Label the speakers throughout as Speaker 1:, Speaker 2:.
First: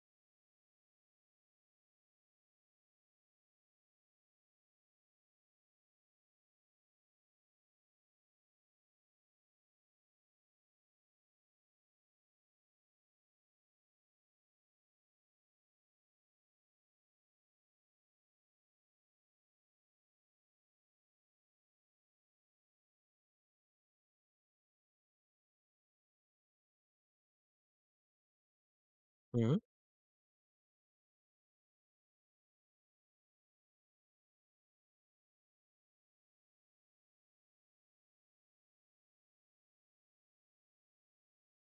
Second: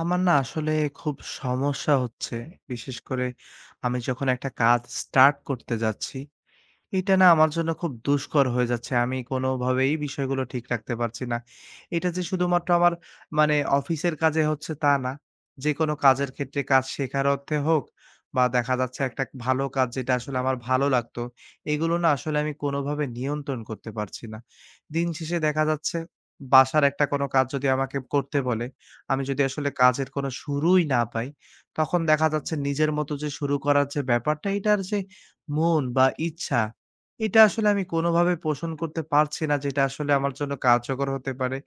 Speaker 1: আমার না আসলে খুব সমস্যা হচ্ছে। বিশেষ করে আমি যখন একটা কাজ স্টার্ট করতে যাচ্ছি, এটা না আমার জন্য খুব দুষ্কর হয়ে যাচ্ছে। আমি কোনোভাবেই বিষয়গুলো ঠিক রাখতে পারছি না। এটা যে শুধুমাত্র আমার মানে অফিসের কাজে হচ্ছে তা না। যেকোনো কাজের ক্ষেত্রে কাজ শেখার অর্থে হোক, বা দেখা যাচ্ছে একটা ভালো কাজ যেটা আসলে আমার ভালো লাগতো, এগুলো না আসলে আমি কোনোভাবে নিয়ন্ত্রণ করতে পারছি না। দিন শেষে দেখা যাচ্ছে বাসার একটা কোনো কাজ যদি আমাকে করতে বলে, আমি যদি
Speaker 2: হুম,
Speaker 1: আসলে কাজের কোনো শুরুই না পাই, তখন দেখা যাচ্ছে নিজের মতো যে শুরু করার যে ব্যাপারটা, এটার যে মন বা ইচ্ছা, এটা আসলে আমি কোনোভাবে পোষণ করতে পারছি না, যেটা আসলে আমার জন্য কার্যকর হতে পারে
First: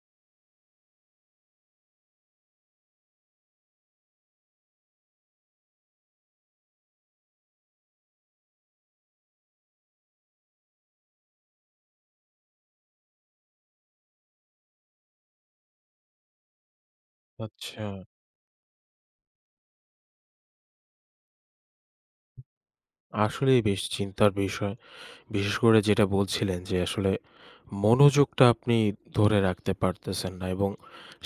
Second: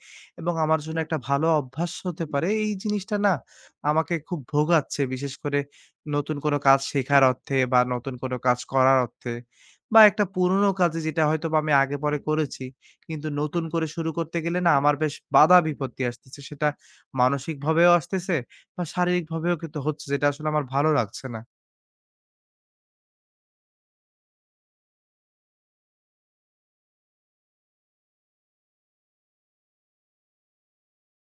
Speaker 1: এবং আমার জন্য একটা ভালো অভ্যাস হতে পারে। এই জিনিসটা না আমাকে খুব ভোগাচ্ছে। বিশেষ করে নতুন কোনো কাজ শেখার অর্থে, বা নতুন কোনো কাজ করার অর্থে, বা একটা পুরনো কাজে যেটা হয়তোবা আমি আগে পরে করেছি। কিন্তু নতুন করে শুরু করতে গেলে না আমার বেশ বাধা বিপত্তি আসতেছে। সেটা
Speaker 2: আচ্ছা।
Speaker 1: মানসিকভাবেও আসতেছে, বা শারীরিকভাবেও কিন্তু হচ্ছে, যেটা আসলে আমার ভালো লাগছে না।
Speaker 2: আসলেই বেশ চিন্তার বিষয়। বিশেষ করে যেটা বলছিলেন যে আসলে মনোযোগটা আপনি ধরে রাখতে পারতেছেন না এবং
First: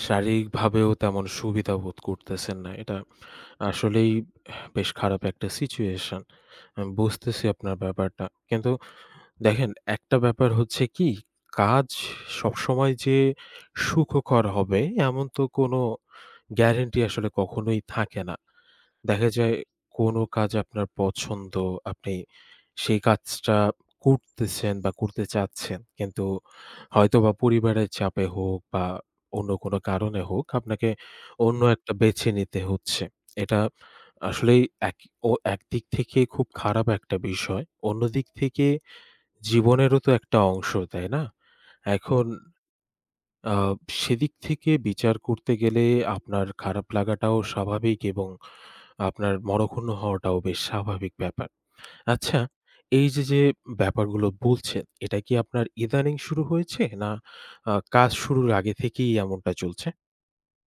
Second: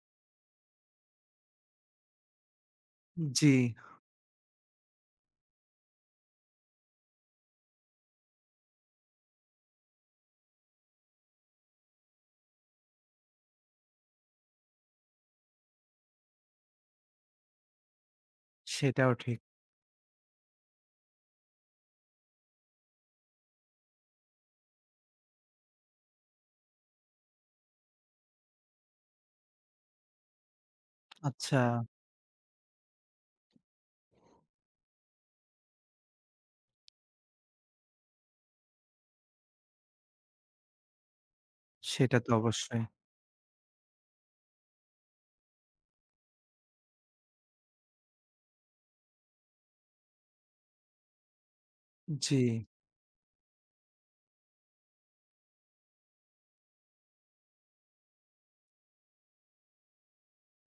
Speaker 2: শারীরিকভাবেও তেমন সুবিধা বোধ করতেছেন না। এটা
Speaker 1: জি,
Speaker 2: আসলেই বেশ খারাপ একটা সিচুয়েশন। আমি বুঝতেছি আপনার ব্যাপারটা। কিন্তু দেখেন একটা ব্যাপার হচ্ছে কি, কাজ সবসময় যে সুখকর হবে এমন তো কোনো গ্যারান্টি আসলে কখনোই থাকে না।
Speaker 1: সেটাও
Speaker 2: দেখা
Speaker 1: ঠিক।
Speaker 2: যায় কোনো কাজ আপনার পছন্দ, আপনি সেই কাজটা করতেছেন বা করতে চাচ্ছেন। কিন্তু হয়তোবা পরিবারের চাপে হোক বা অন্য কোনো কারণে হোক আপনাকে
Speaker 1: আচ্ছা,
Speaker 2: অন্য একটা বেছে নিতে হচ্ছে। এটা আসলেই এক ও একদিক থেকে খুব খারাপ একটা বিষয়। অন্যদিক থেকে জীবনেরও তো একটা অংশ, তাই না?
Speaker 1: সেটা
Speaker 2: এখন
Speaker 1: তো অবশ্যই।
Speaker 2: আ সেদিক থেকে বিচার করতে গেলে আপনার খারাপ লাগাটাও স্বাভাবিক এবং আপনার মরক্ষুণ্ণ হওয়াটাও বেশ স্বাভাবিক ব্যাপার।
Speaker 1: জি।
Speaker 2: আচ্ছা, এই যে ব্যাপারগুলো বলছেন, এটা কি আপনার ইদানিং শুরু হয়েছে? না কাজ শুরুর আগে থেকেই এমনটা চলছে?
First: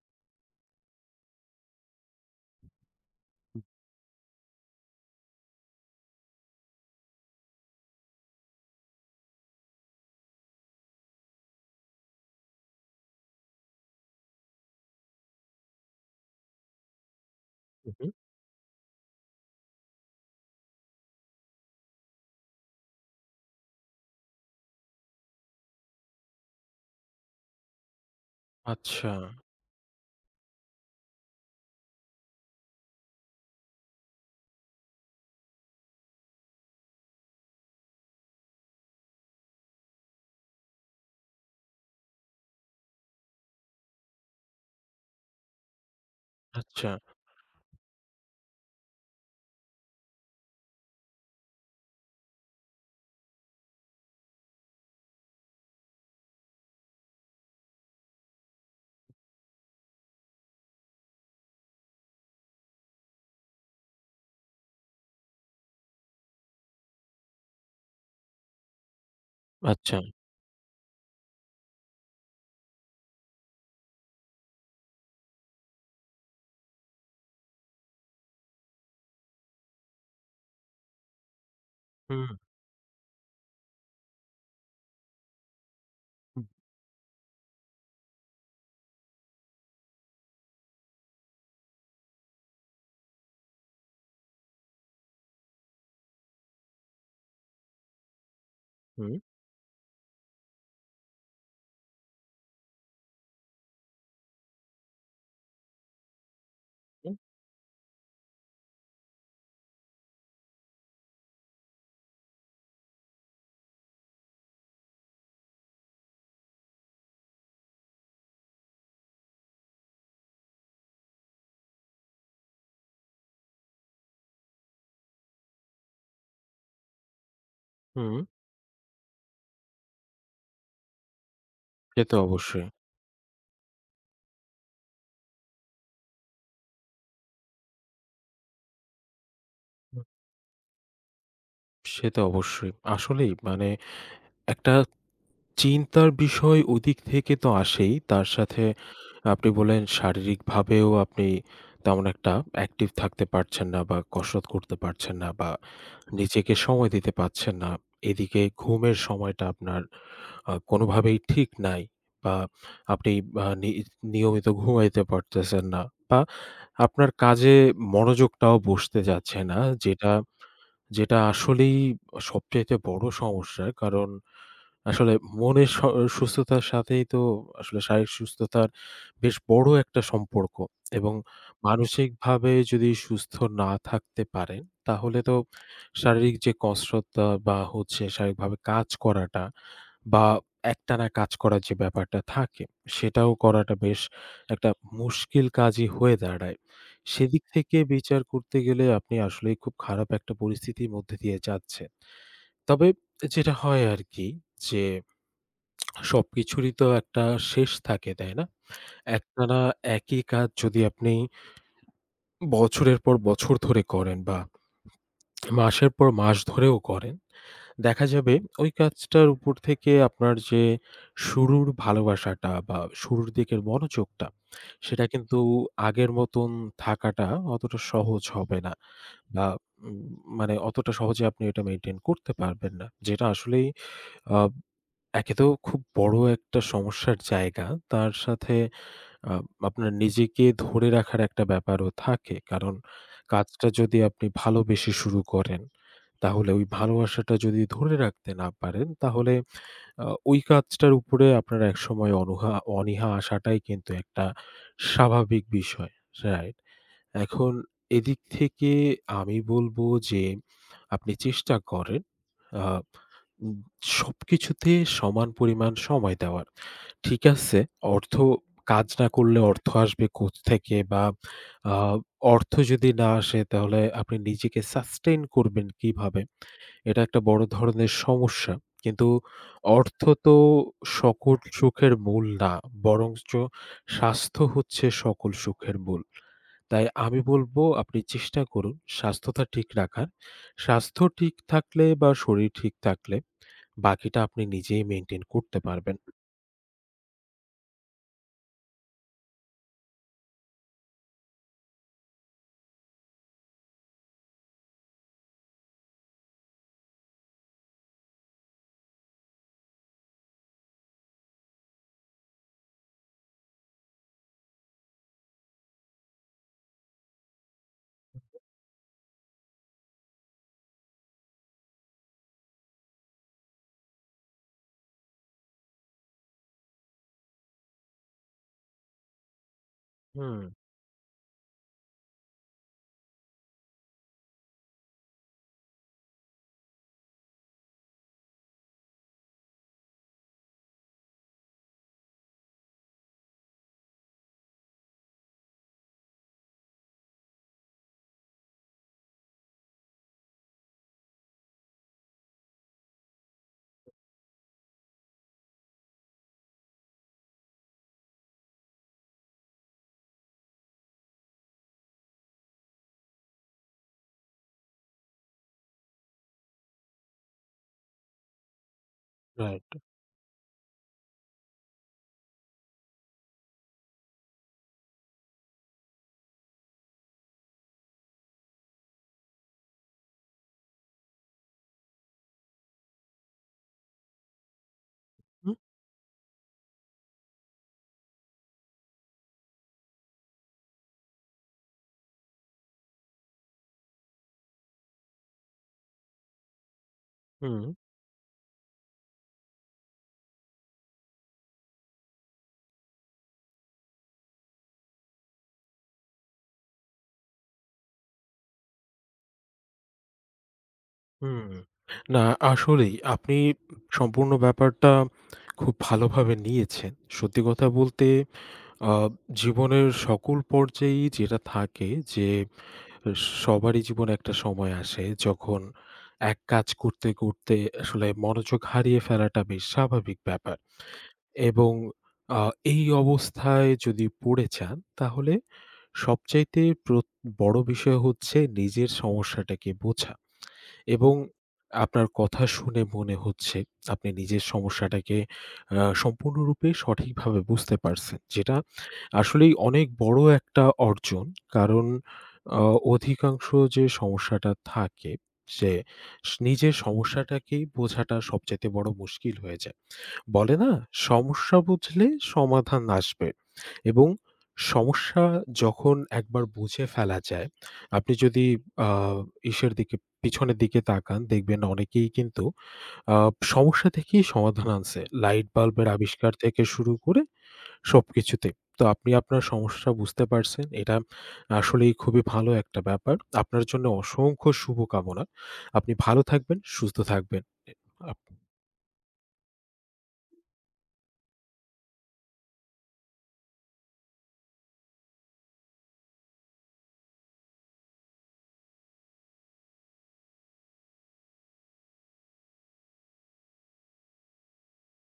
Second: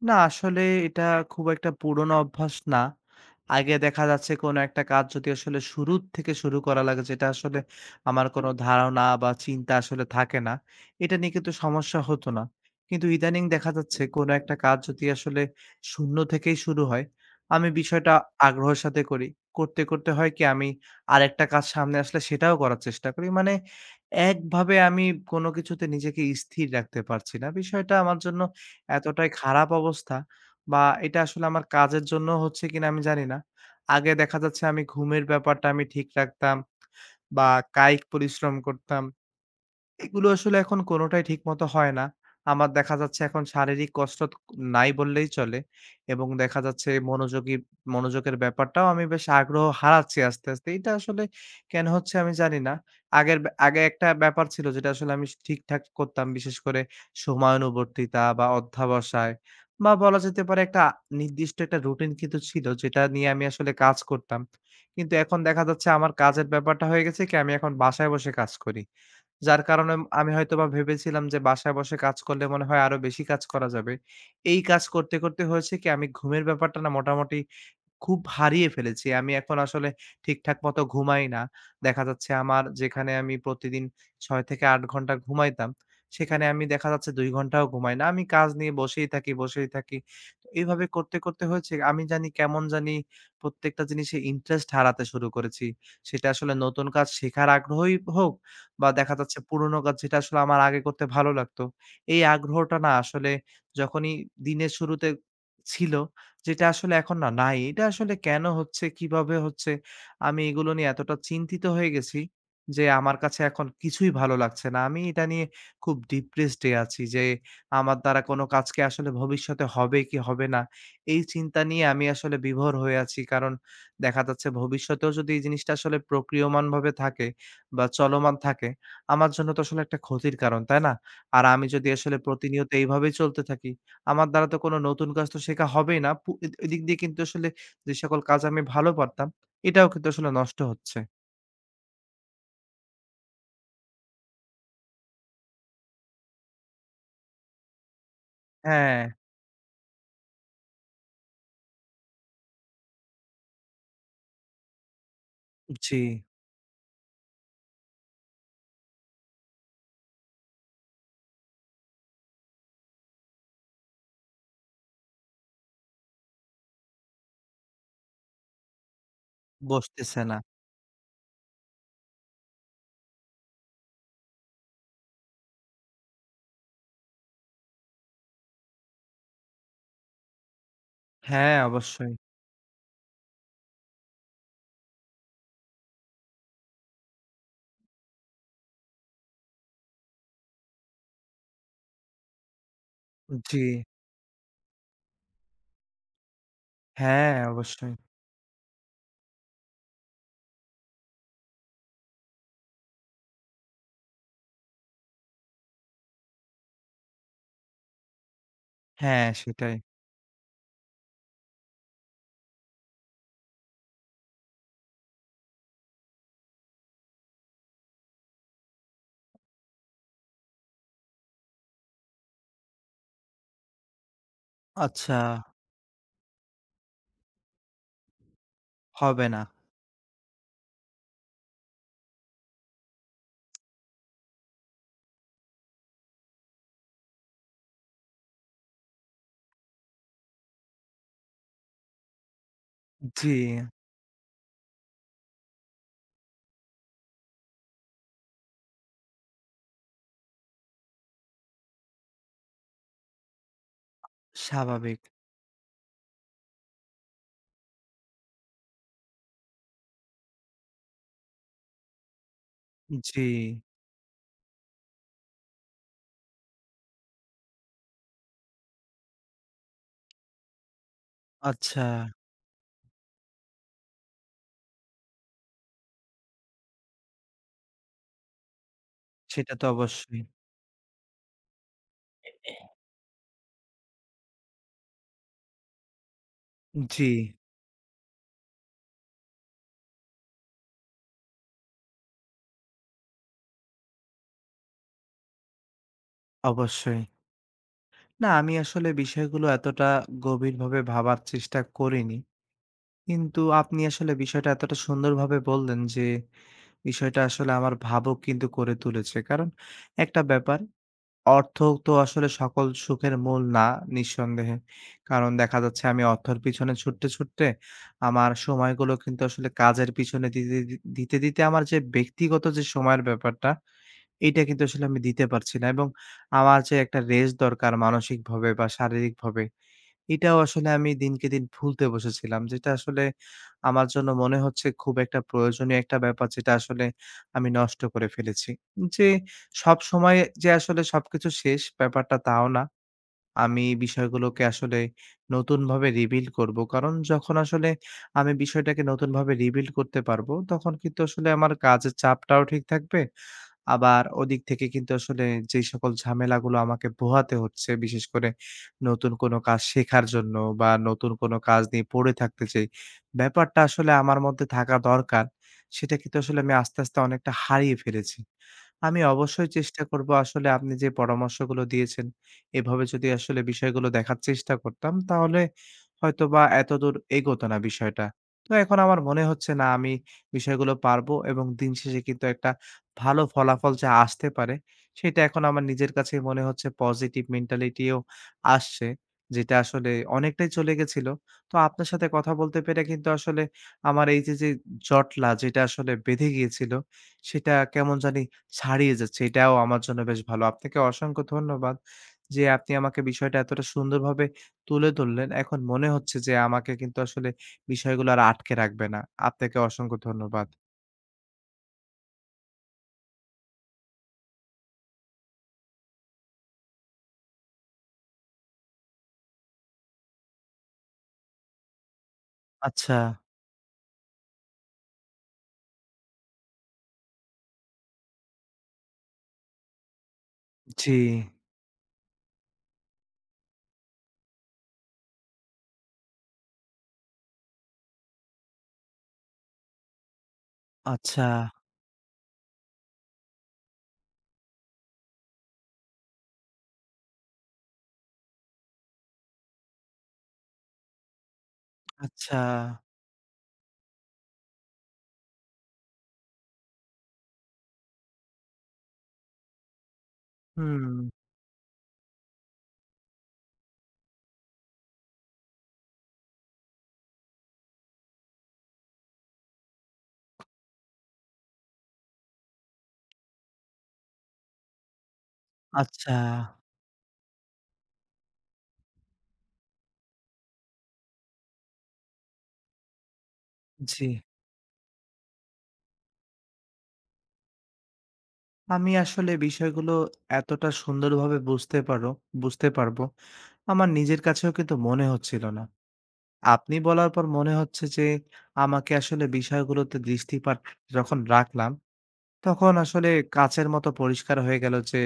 Speaker 1: না আসলে এটা খুব একটা পুরোনো অভ্যাস না।
Speaker 2: হুম।
Speaker 1: আগে দেখা যাচ্ছে কোনো একটা কাজ যদি আসলে শুরুর থেকে শুরু করা লাগে, যেটা আসলে আমার কোনো ধারণা বা চিন্তা আসলে থাকে না, এটা নিয়ে কিন্তু সমস্যা হতো না। কিন্তু ইদানিং দেখা যাচ্ছে কোনো একটা কাজ যদি আসলে শূন্য থেকেই শুরু হয়, আমি
Speaker 2: উহু।
Speaker 1: বিষয়টা আগ্রহের সাথে করি। করতে, করতে হয় কি, আমি আরেকটা কাজ সামনে আসলে সেটাও করার চেষ্টা করি। মানে একভাবে আমি কোনো কিছুতে নিজেকে স্থির রাখতে পারছি না। বিষয়টা আমার জন্য
Speaker 2: আচ্ছা,
Speaker 1: এতটাই খারাপ অবস্থা, বা এটা আসলে আমার কাজের জন্য হচ্ছে কিনা আমি জানি না। আগে দেখা যাচ্ছে আমি ঘুমের ব্যাপারটা আমি ঠিক রাখতাম, বা কায়িক পরিশ্রম করতাম। এগুলো আসলে এখন কোনটাই ঠিকমতো হয় না। আমার দেখা যাচ্ছে এখন শারীরিক কসরত নাই বললেই চলে, এবং দেখা
Speaker 2: আচ্ছা,
Speaker 1: যাচ্ছে মনোযোগের ব্যাপারটাও আমি বেশ আগ্রহ হারাচ্ছি আস্তে, আস্তে। এটা আসলে কেন হচ্ছে আমি জানি না। আগে একটা ব্যাপার ছিল, যেটা আসলে আমি ঠিকঠাক করতাম। বিশেষ করে সময়ানুবর্তিতা বা অধ্যবসায়, বা বলা যেতে পারে একটা নির্দিষ্ট একটা রুটিন কিন্তু ছিল, যেটা নিয়ে আমি আসলে কাজ করতাম। কিন্তু এখন দেখা যাচ্ছে আমার কাজের ব্যাপারটা হয়ে গেছে কি, আমি এখন বাসায় বসে কাজ করি। যার কারণে
Speaker 2: আচ্ছা।
Speaker 1: আমি হয়তোবা ভেবেছিলাম যে বাসায় বসে কাজ করলে মনে হয় আরো বেশি কাজ করা যাবে। এই কাজ করতে, করতে হয়েছে কি, আমি ঘুমের ব্যাপারটা না মোটামুটি খুব হারিয়ে ফেলেছি। আমি এখন আসলে ঠিকঠাক মতো ঘুমাই না। দেখা
Speaker 2: হুম,
Speaker 1: যাচ্ছে আমার যেখানে আমি প্রতিদিন ৬ থেকে ৮ ঘন্টা ঘুমাইতাম,
Speaker 2: হুম,
Speaker 1: সেখানে আমি দেখা যাচ্ছে ২ ঘন্টাও ঘুমাই না। আমি কাজ নিয়ে বসেই থাকি, বসেই থাকি। তো এভাবে করতে, করতে হয়েছে, আমি জানি কেমন জানি প্রত্যেকটা জিনিসে ইন্টারেস্ট হারাতে শুরু করেছি। সেটা আসলে নতুন কাজ শেখার আগ্রহই হোক, বা
Speaker 2: হুম।
Speaker 1: দেখা যাচ্ছে পুরনো কাজ যেটা আসলে আমার আগে করতে ভালো লাগতো। এই আগ্রহটা না আসলে যখনই দিনের শুরুতে ছিল, যেটা আসলে এখন না নাই। এটা আসলে কেন হচ্ছে? কিভাবে হচ্ছে? আমি এগুলো নিয়ে এতটা চিন্তিত হয়ে গেছি যে আমার কাছে এখন কিছুই ভালো লাগছে না। আমি এটা নিয়ে খুব ডিপ্রেসড এ আছি যে আমার দ্বারা কোনো কাজ কি আসলে ভবিষ্যতে হবে কি হবে না? এই চিন্তা নিয়ে আমি আসলে বিভোর হয়ে আছি। কারণ দেখা যাচ্ছে ভবিষ্যতেও যদি এই জিনিসটা আসলে প্রক্রিয়মানভাবে থাকে বা
Speaker 2: হুম,
Speaker 1: চলমান থাকে, আমার জন্য তো আসলে একটা ক্ষতির কারণ, তাই না? আর আমি যদি
Speaker 2: সে তো
Speaker 1: আসলে
Speaker 2: অবশ্যই।
Speaker 1: প্রতিনিয়ত এইভাবেই চলতে থাকি, আমার দ্বারা তো কোনো নতুন কাজ তো শেখা হবেই না। পু এ এদিক দিয়ে কিন্তু আসলে যে সকল কাজ আমি ভালো পারতাম, এটাও
Speaker 2: হুম,
Speaker 1: কিন্তু আসলে নষ্ট হচ্ছে।
Speaker 2: সে তো অবশ্যই। আসলেই মানে একটা চিন্তার বিষয় ওদিক থেকে তো আসেই। তার সাথে
Speaker 1: হ্যাঁ।
Speaker 2: আপনি বললেন শারীরিকভাবেও আপনি তেমন একটা অ্যাক্টিভ থাকতে পারছেন না বা কসরত করতে পারছেন না বা
Speaker 1: জি,
Speaker 2: নিজেকে সময় দিতে পারছেন না। এদিকে ঘুমের সময়টা আপনার কোনোভাবেই ঠিক নাই বা আপনি আ নি নিয়মিত ঘুমাইতে পারতেছেন না বা আপনার কাজে মনোযোগটাও বসতে যাচ্ছে না যেটা
Speaker 1: বসতেছে না।
Speaker 2: যেটা আসলেই সবচাইতে বড় সমস্যা। কারণ আসলে মনের স সুস্থতার সাথেই তো আসলে শারীরিক সুস্থতার বেশ বড় একটা সম্পর্ক এবং
Speaker 1: হ্যাঁ, অবশ্যই।
Speaker 2: মানসিকভাবে যদি সুস্থ না থাকতে পারেন, তাহলে তো শারীরিক যে কসরতটা বা হচ্ছে শারীরিকভাবে কাজ করাটা বা একটানা কাজ করার যে ব্যাপারটা থাকে, সেটাও
Speaker 1: জি,
Speaker 2: করাটা বেশ একটা মুশকিল কাজই হয়ে দাঁড়ায়।
Speaker 1: হ্যাঁ,
Speaker 2: সেদিক থেকে
Speaker 1: অবশ্যই।
Speaker 2: বিচার করতে গেলে আপনি আসলেই খুব খারাপ একটা পরিস্থিতির মধ্যে দিয়ে যাচ্ছেন। তবে যেটা হয় আরকি যে সবকিছুরই তো একটা শেষ থাকে, তাই না?
Speaker 1: হ্যাঁ,
Speaker 2: একটানা
Speaker 1: সেটাই।
Speaker 2: একই কাজ যদি আপনি বছরের পর বছর ধরে করেন বা মাসের পর মাস ধরেও করেন, দেখা যাবে ওই কাজটার উপর থেকে আপনার যে শুরুর ভালোবাসাটা বা শুরুর দিকের মনোযোগটা, সেটা
Speaker 1: আচ্ছা,
Speaker 2: কিন্তু আগের মতন থাকাটা অতটা সহজ হবে না
Speaker 1: হবে না।
Speaker 2: বা উম মানে অতটা সহজে আপনি এটা মেইনটেইন করতে পারবেন না। যেটা আসলেই আ একে তো খুব বড় একটা সমস্যার জায়গা। তার সাথে আ আপনার নিজেকে ধরে রাখার একটা ব্যাপারও থাকে। কারণ
Speaker 1: জি,
Speaker 2: কাজটা যদি আপনি ভালোবেসে শুরু করেন, তাহলে ওই ভালোবাসাটা যদি ধরে রাখতে না পারেন, তাহলে ওই কাজটার উপরে আপনার একসময় অনীহা আসাটাই কিন্তু একটা
Speaker 1: স্বাভাবিক।
Speaker 2: স্বাভাবিক বিষয়। রাইট? এখন এদিক থেকে আমি বলবো যে আপনি চেষ্টা করেন আ
Speaker 1: জি,
Speaker 2: উম সবকিছুতে সমান পরিমাণ সময় দেওয়ার। ঠিক আছে, অর্থ কাজ না করলে অর্থ আসবে কোত্থেকে বা আ
Speaker 1: আচ্ছা,
Speaker 2: অর্থ যদি না আসে তাহলে আপনি নিজেকে সাস্টেইন করবেন কিভাবে? এটা একটা বড় ধরনের সমস্যা। কিন্তু
Speaker 1: সেটা তো
Speaker 2: অর্থ
Speaker 1: অবশ্যই।
Speaker 2: তো সকল সুখের মূল না। বরঞ্চ স্বাস্থ্য হচ্ছে সকল সুখের মূল। তাই
Speaker 1: জি,
Speaker 2: আমি বলব আপনি চেষ্টা করুন স্বাস্থ্যটা ঠিক রাখার। স্বাস্থ্য ঠিক থাকলে বা শরীর ঠিক থাকলে বাকিটা আপনি নিজেই মেইনটেইন করতে পারবেন।
Speaker 1: অবশ্যই। না, আমি আসলে বিষয়গুলো এতটা গভীরভাবে ভাবার চেষ্টা করিনি। কিন্তু আপনি আসলে বিষয়টা এতটা সুন্দরভাবে বললেন যে, বিষয়টা আসলে আমার ভাবুক কিন্তু করে তুলেছে। কারণ একটা ব্যাপার, অর্থ তো আসলে সকল সুখের মূল না, নিঃসন্দেহে। কারণ দেখা যাচ্ছে আমি অর্থের পিছনে ছুটতে, ছুটতে আমার সময়গুলো কিন্তু আসলে কাজের পিছনে দিতে, দিতে, দিতে আমার যে ব্যক্তিগত যে সময়ের ব্যাপারটা, এইটা কিন্তু আসলে আমি দিতে পারছি না। এবং আমার যে একটা রেস্ট দরকার মানসিকভাবে বা শারীরিকভাবে, এটাও
Speaker 2: হুম,
Speaker 1: আসলে আমি দিনকে দিন ভুলতে বসেছিলাম। যেটা আসলে আমার জন্য মনে হচ্ছে খুব একটা প্রয়োজনীয় একটা ব্যাপার, যেটা আসলে আমি নষ্ট করে ফেলেছি। যে সবসময় যে আসলে সবকিছু শেষ ব্যাপারটা তাও না। আমি বিষয়গুলোকে আসলে নতুনভাবে রিবিল্ড করব। কারণ যখন আসলে আমি বিষয়টাকে নতুনভাবে রিবিল্ড করতে পারবো, তখন কিন্তু আসলে আমার কাজের চাপটাও ঠিক থাকবে। আবার ওদিক থেকে কিন্তু আসলে যেই সকল ঝামেলাগুলো আমাকে পোহাতে হচ্ছে, বিশেষ করে নতুন কোনো কাজ শেখার জন্য, বা নতুন কোনো কাজ নিয়ে পড়ে থাকতে যেই ব্যাপারটা আসলে আমার মধ্যে থাকা দরকার, সেটা কিন্তু আসলে আমি আস্তে, আস্তে অনেকটা হারিয়ে ফেলেছি। আমি অবশ্যই
Speaker 2: রাইট।
Speaker 1: চেষ্টা করব, আসলে আপনি যে পরামর্শগুলো দিয়েছেন, এভাবে যদি আসলে বিষয়গুলো দেখার চেষ্টা করতাম, তাহলে হয়তোবা এতদূর এগোতো না বিষয়টা। তো এখন আমার মনে হচ্ছে না আমি বিষয়গুলো পারবো, এবং দিন শেষে কিন্তু একটা ভালো ফলাফল যা আসতে পারে, সেটা এখন আমার নিজের কাছেই মনে হচ্ছে, পজিটিভ মেন্টালিটিও আসছে। যেটা আসলে অনেকটাই চলে গেছিল। তো আপনার সাথে কথা বলতে পেরে কিন্তু আসলে আমার এই যে, জটলা যেটা আসলে বেঁধে গিয়েছিল, সেটা
Speaker 2: হুম,
Speaker 1: কেমন জানি ছাড়িয়ে যাচ্ছে। এটাও আমার জন্য বেশ ভালো। আপনাকে অসংখ্য ধন্যবাদ যে আপনি আমাকে বিষয়টা এতটা সুন্দরভাবে তুলে ধরলেন। এখন মনে হচ্ছে যে আমাকে কিন্তু আসলে বিষয়গুলো আর আটকে রাখবে না। আপনাকে অসংখ্য ধন্যবাদ।
Speaker 2: হুম। না আসলেই আপনি সম্পূর্ণ ব্যাপারটা খুব ভালোভাবে নিয়েছেন। সত্যি কথা বলতে আ জীবনের সকল পর্যায়েই যেটা থাকে যে
Speaker 1: আচ্ছা।
Speaker 2: সবারই জীবনে একটা সময় আসে যখন এক কাজ করতে আসলে মনোযোগ হারিয়ে ফেলাটা বেশ স্বাভাবিক ব্যাপার।
Speaker 1: জি।
Speaker 2: এবং আ এই অবস্থায় যদি পড়ে যান তাহলে সবচাইতে বড় বিষয় হচ্ছে নিজের সমস্যাটাকে বোঝা। এবং
Speaker 1: আচ্ছা,
Speaker 2: আপনার কথা শুনে মনে হচ্ছে আপনি নিজের সমস্যাটাকে সম্পূর্ণরূপে সঠিকভাবে বুঝতে পারছেন। যেটা আসলেই অনেক বড় একটা অর্জন। কারণ
Speaker 1: আচ্ছা।
Speaker 2: আ অধিকাংশ যে সমস্যাটা থাকে যে নিজের সমস্যাটাকেই বোঝাটা সবচাইতে বড় মুশকিল হয়ে যায়। বলে না,
Speaker 1: হুম,
Speaker 2: সমস্যা বুঝলে সমাধান আসবে। এবং সমস্যা যখন একবার বুঝে ফেলা যায়, আপনি যদি আ ইসের দিকে পিছনের দিকে তাকান দেখবেন অনেকেই কিন্তু আ সমস্যা থেকেই সমাধান আনছে। লাইট বাল্বের
Speaker 1: আচ্ছা,
Speaker 2: আবিষ্কার থেকে শুরু করে সবকিছুতে। তো আপনি আপনার সমস্যা বুঝতে পারছেন। এটা আসলেই খুবই ভালো একটা ব্যাপার। আপনার জন্য
Speaker 1: জি।
Speaker 2: অসংখ্য শুভকামনা। আপনি ভালো থাকবেন, সুস্থ থাকবেন। আপ
Speaker 1: আমি আসলে বিষয়গুলো এতটা সুন্দরভাবে বুঝতে পারবো। আমার নিজের কাছেও কিন্তু মনে হচ্ছিল না। আপনি বলার পর মনে হচ্ছে যে আমাকে আসলে বিষয়গুলোতে দৃষ্টিপাত যখন রাখলাম, তখন আসলে কাঁচের মতো পরিষ্কার হয়ে গেল যে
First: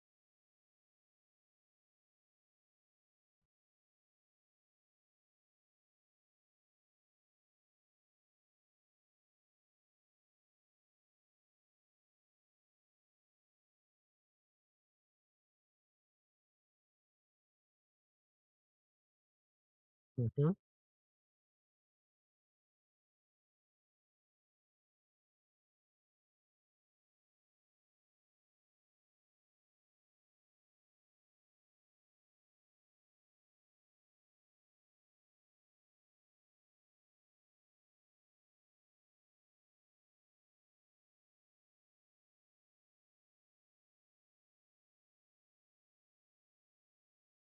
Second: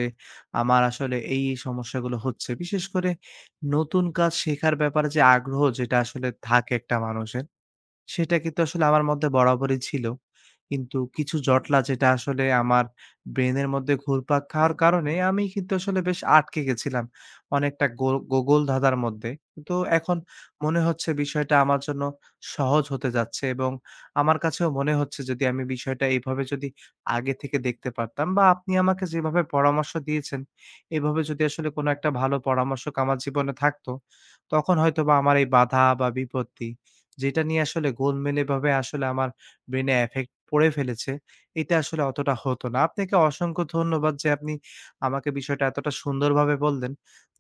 Speaker 1: আমার আসলে এই সমস্যাগুলো হচ্ছে। বিশেষ করে নতুন কাজ শেখার ব্যাপারে যে আগ্রহ যেটা আসলে থাকে একটা মানুষের, সেটা কিন্তু আসলে আমার মধ্যে বরাবরই ছিল। কিন্তু কিছু জটলা যেটা আসলে আমার ব্রেইনের মধ্যে ঘুরপাক খাওয়ার কারণে আমি কিন্তু আসলে বেশ আটকে গেছিলাম। অনেকটা গোগোল ধাঁধার মধ্যে। তো এখন
Speaker 2: হু, হু।
Speaker 1: মনে হচ্ছে বিষয়টা আমার জন্য সহজ হতে যাচ্ছে, এবং আমার কাছেও মনে হচ্ছে, যদি আমি বিষয়টা এভাবে যদি আগে থেকে দেখতে পারতাম, বা আপনি আমাকে যেভাবে পরামর্শ দিয়েছেন, এভাবে যদি আসলে কোনো একটা ভালো পরামর্শক আমার জীবনে থাকতো, তখন হয়তোবা আমার এই বাধা বা বিপত্তি, যেটা নিয়ে আসলে গোলমেলেভাবে আসলে আমার ব্রেইনে এফেক্ট পড়ে ফেলেছে, এটা আসলে অতটা হতো না। আপনাকে অসংখ্য ধন্যবাদ যে আপনি আমাকে বিষয়টা এতটা সুন্দরভাবে বললেন,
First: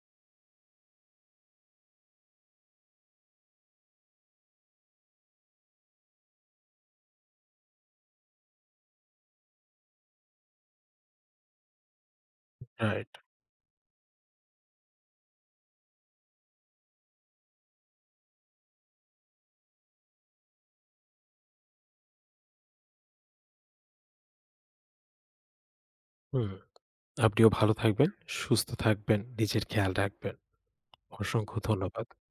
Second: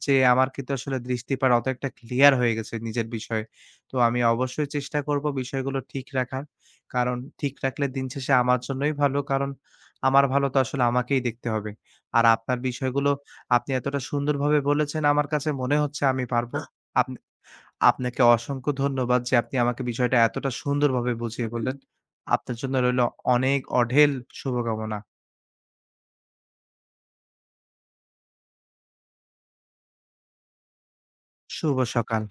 Speaker 1: যে আমার কিন্তু আসলে দৃষ্টিপাত অত একটা ক্লিয়ার হয়ে গেছে নিজের বিষয়ে। তো আমি অবশ্যই চেষ্টা করব বিষয়গুলো ঠিক রাখার। কারণ ঠিক রাখলে দিন শেষে আমার জন্যই ভালো। কারণ আমার ভালো তো আসলে আমাকেই দেখতে হবে। আর আপনার বিষয়গুলো
Speaker 2: রাইট।
Speaker 1: আপনি এতটা সুন্দরভাবে বলেছেন, আমার কাছে মনে হচ্ছে আমি পারব। আপনা আপনাকে অসংখ্য ধন্যবাদ যে আপনি আমাকে বিষয়টা এতটা সুন্দরভাবে বুঝিয়ে বললেন। আপনার জন্য রইল অনেক অঢেল শুভকামনা।
Speaker 2: হুম। আপনিও ভালো থাকবেন, সুস্থ থাকবেন, নিজের খেয়াল রাখবেন। অসংখ্য
Speaker 1: শুভ
Speaker 2: ধন্যবাদ।
Speaker 1: সকাল।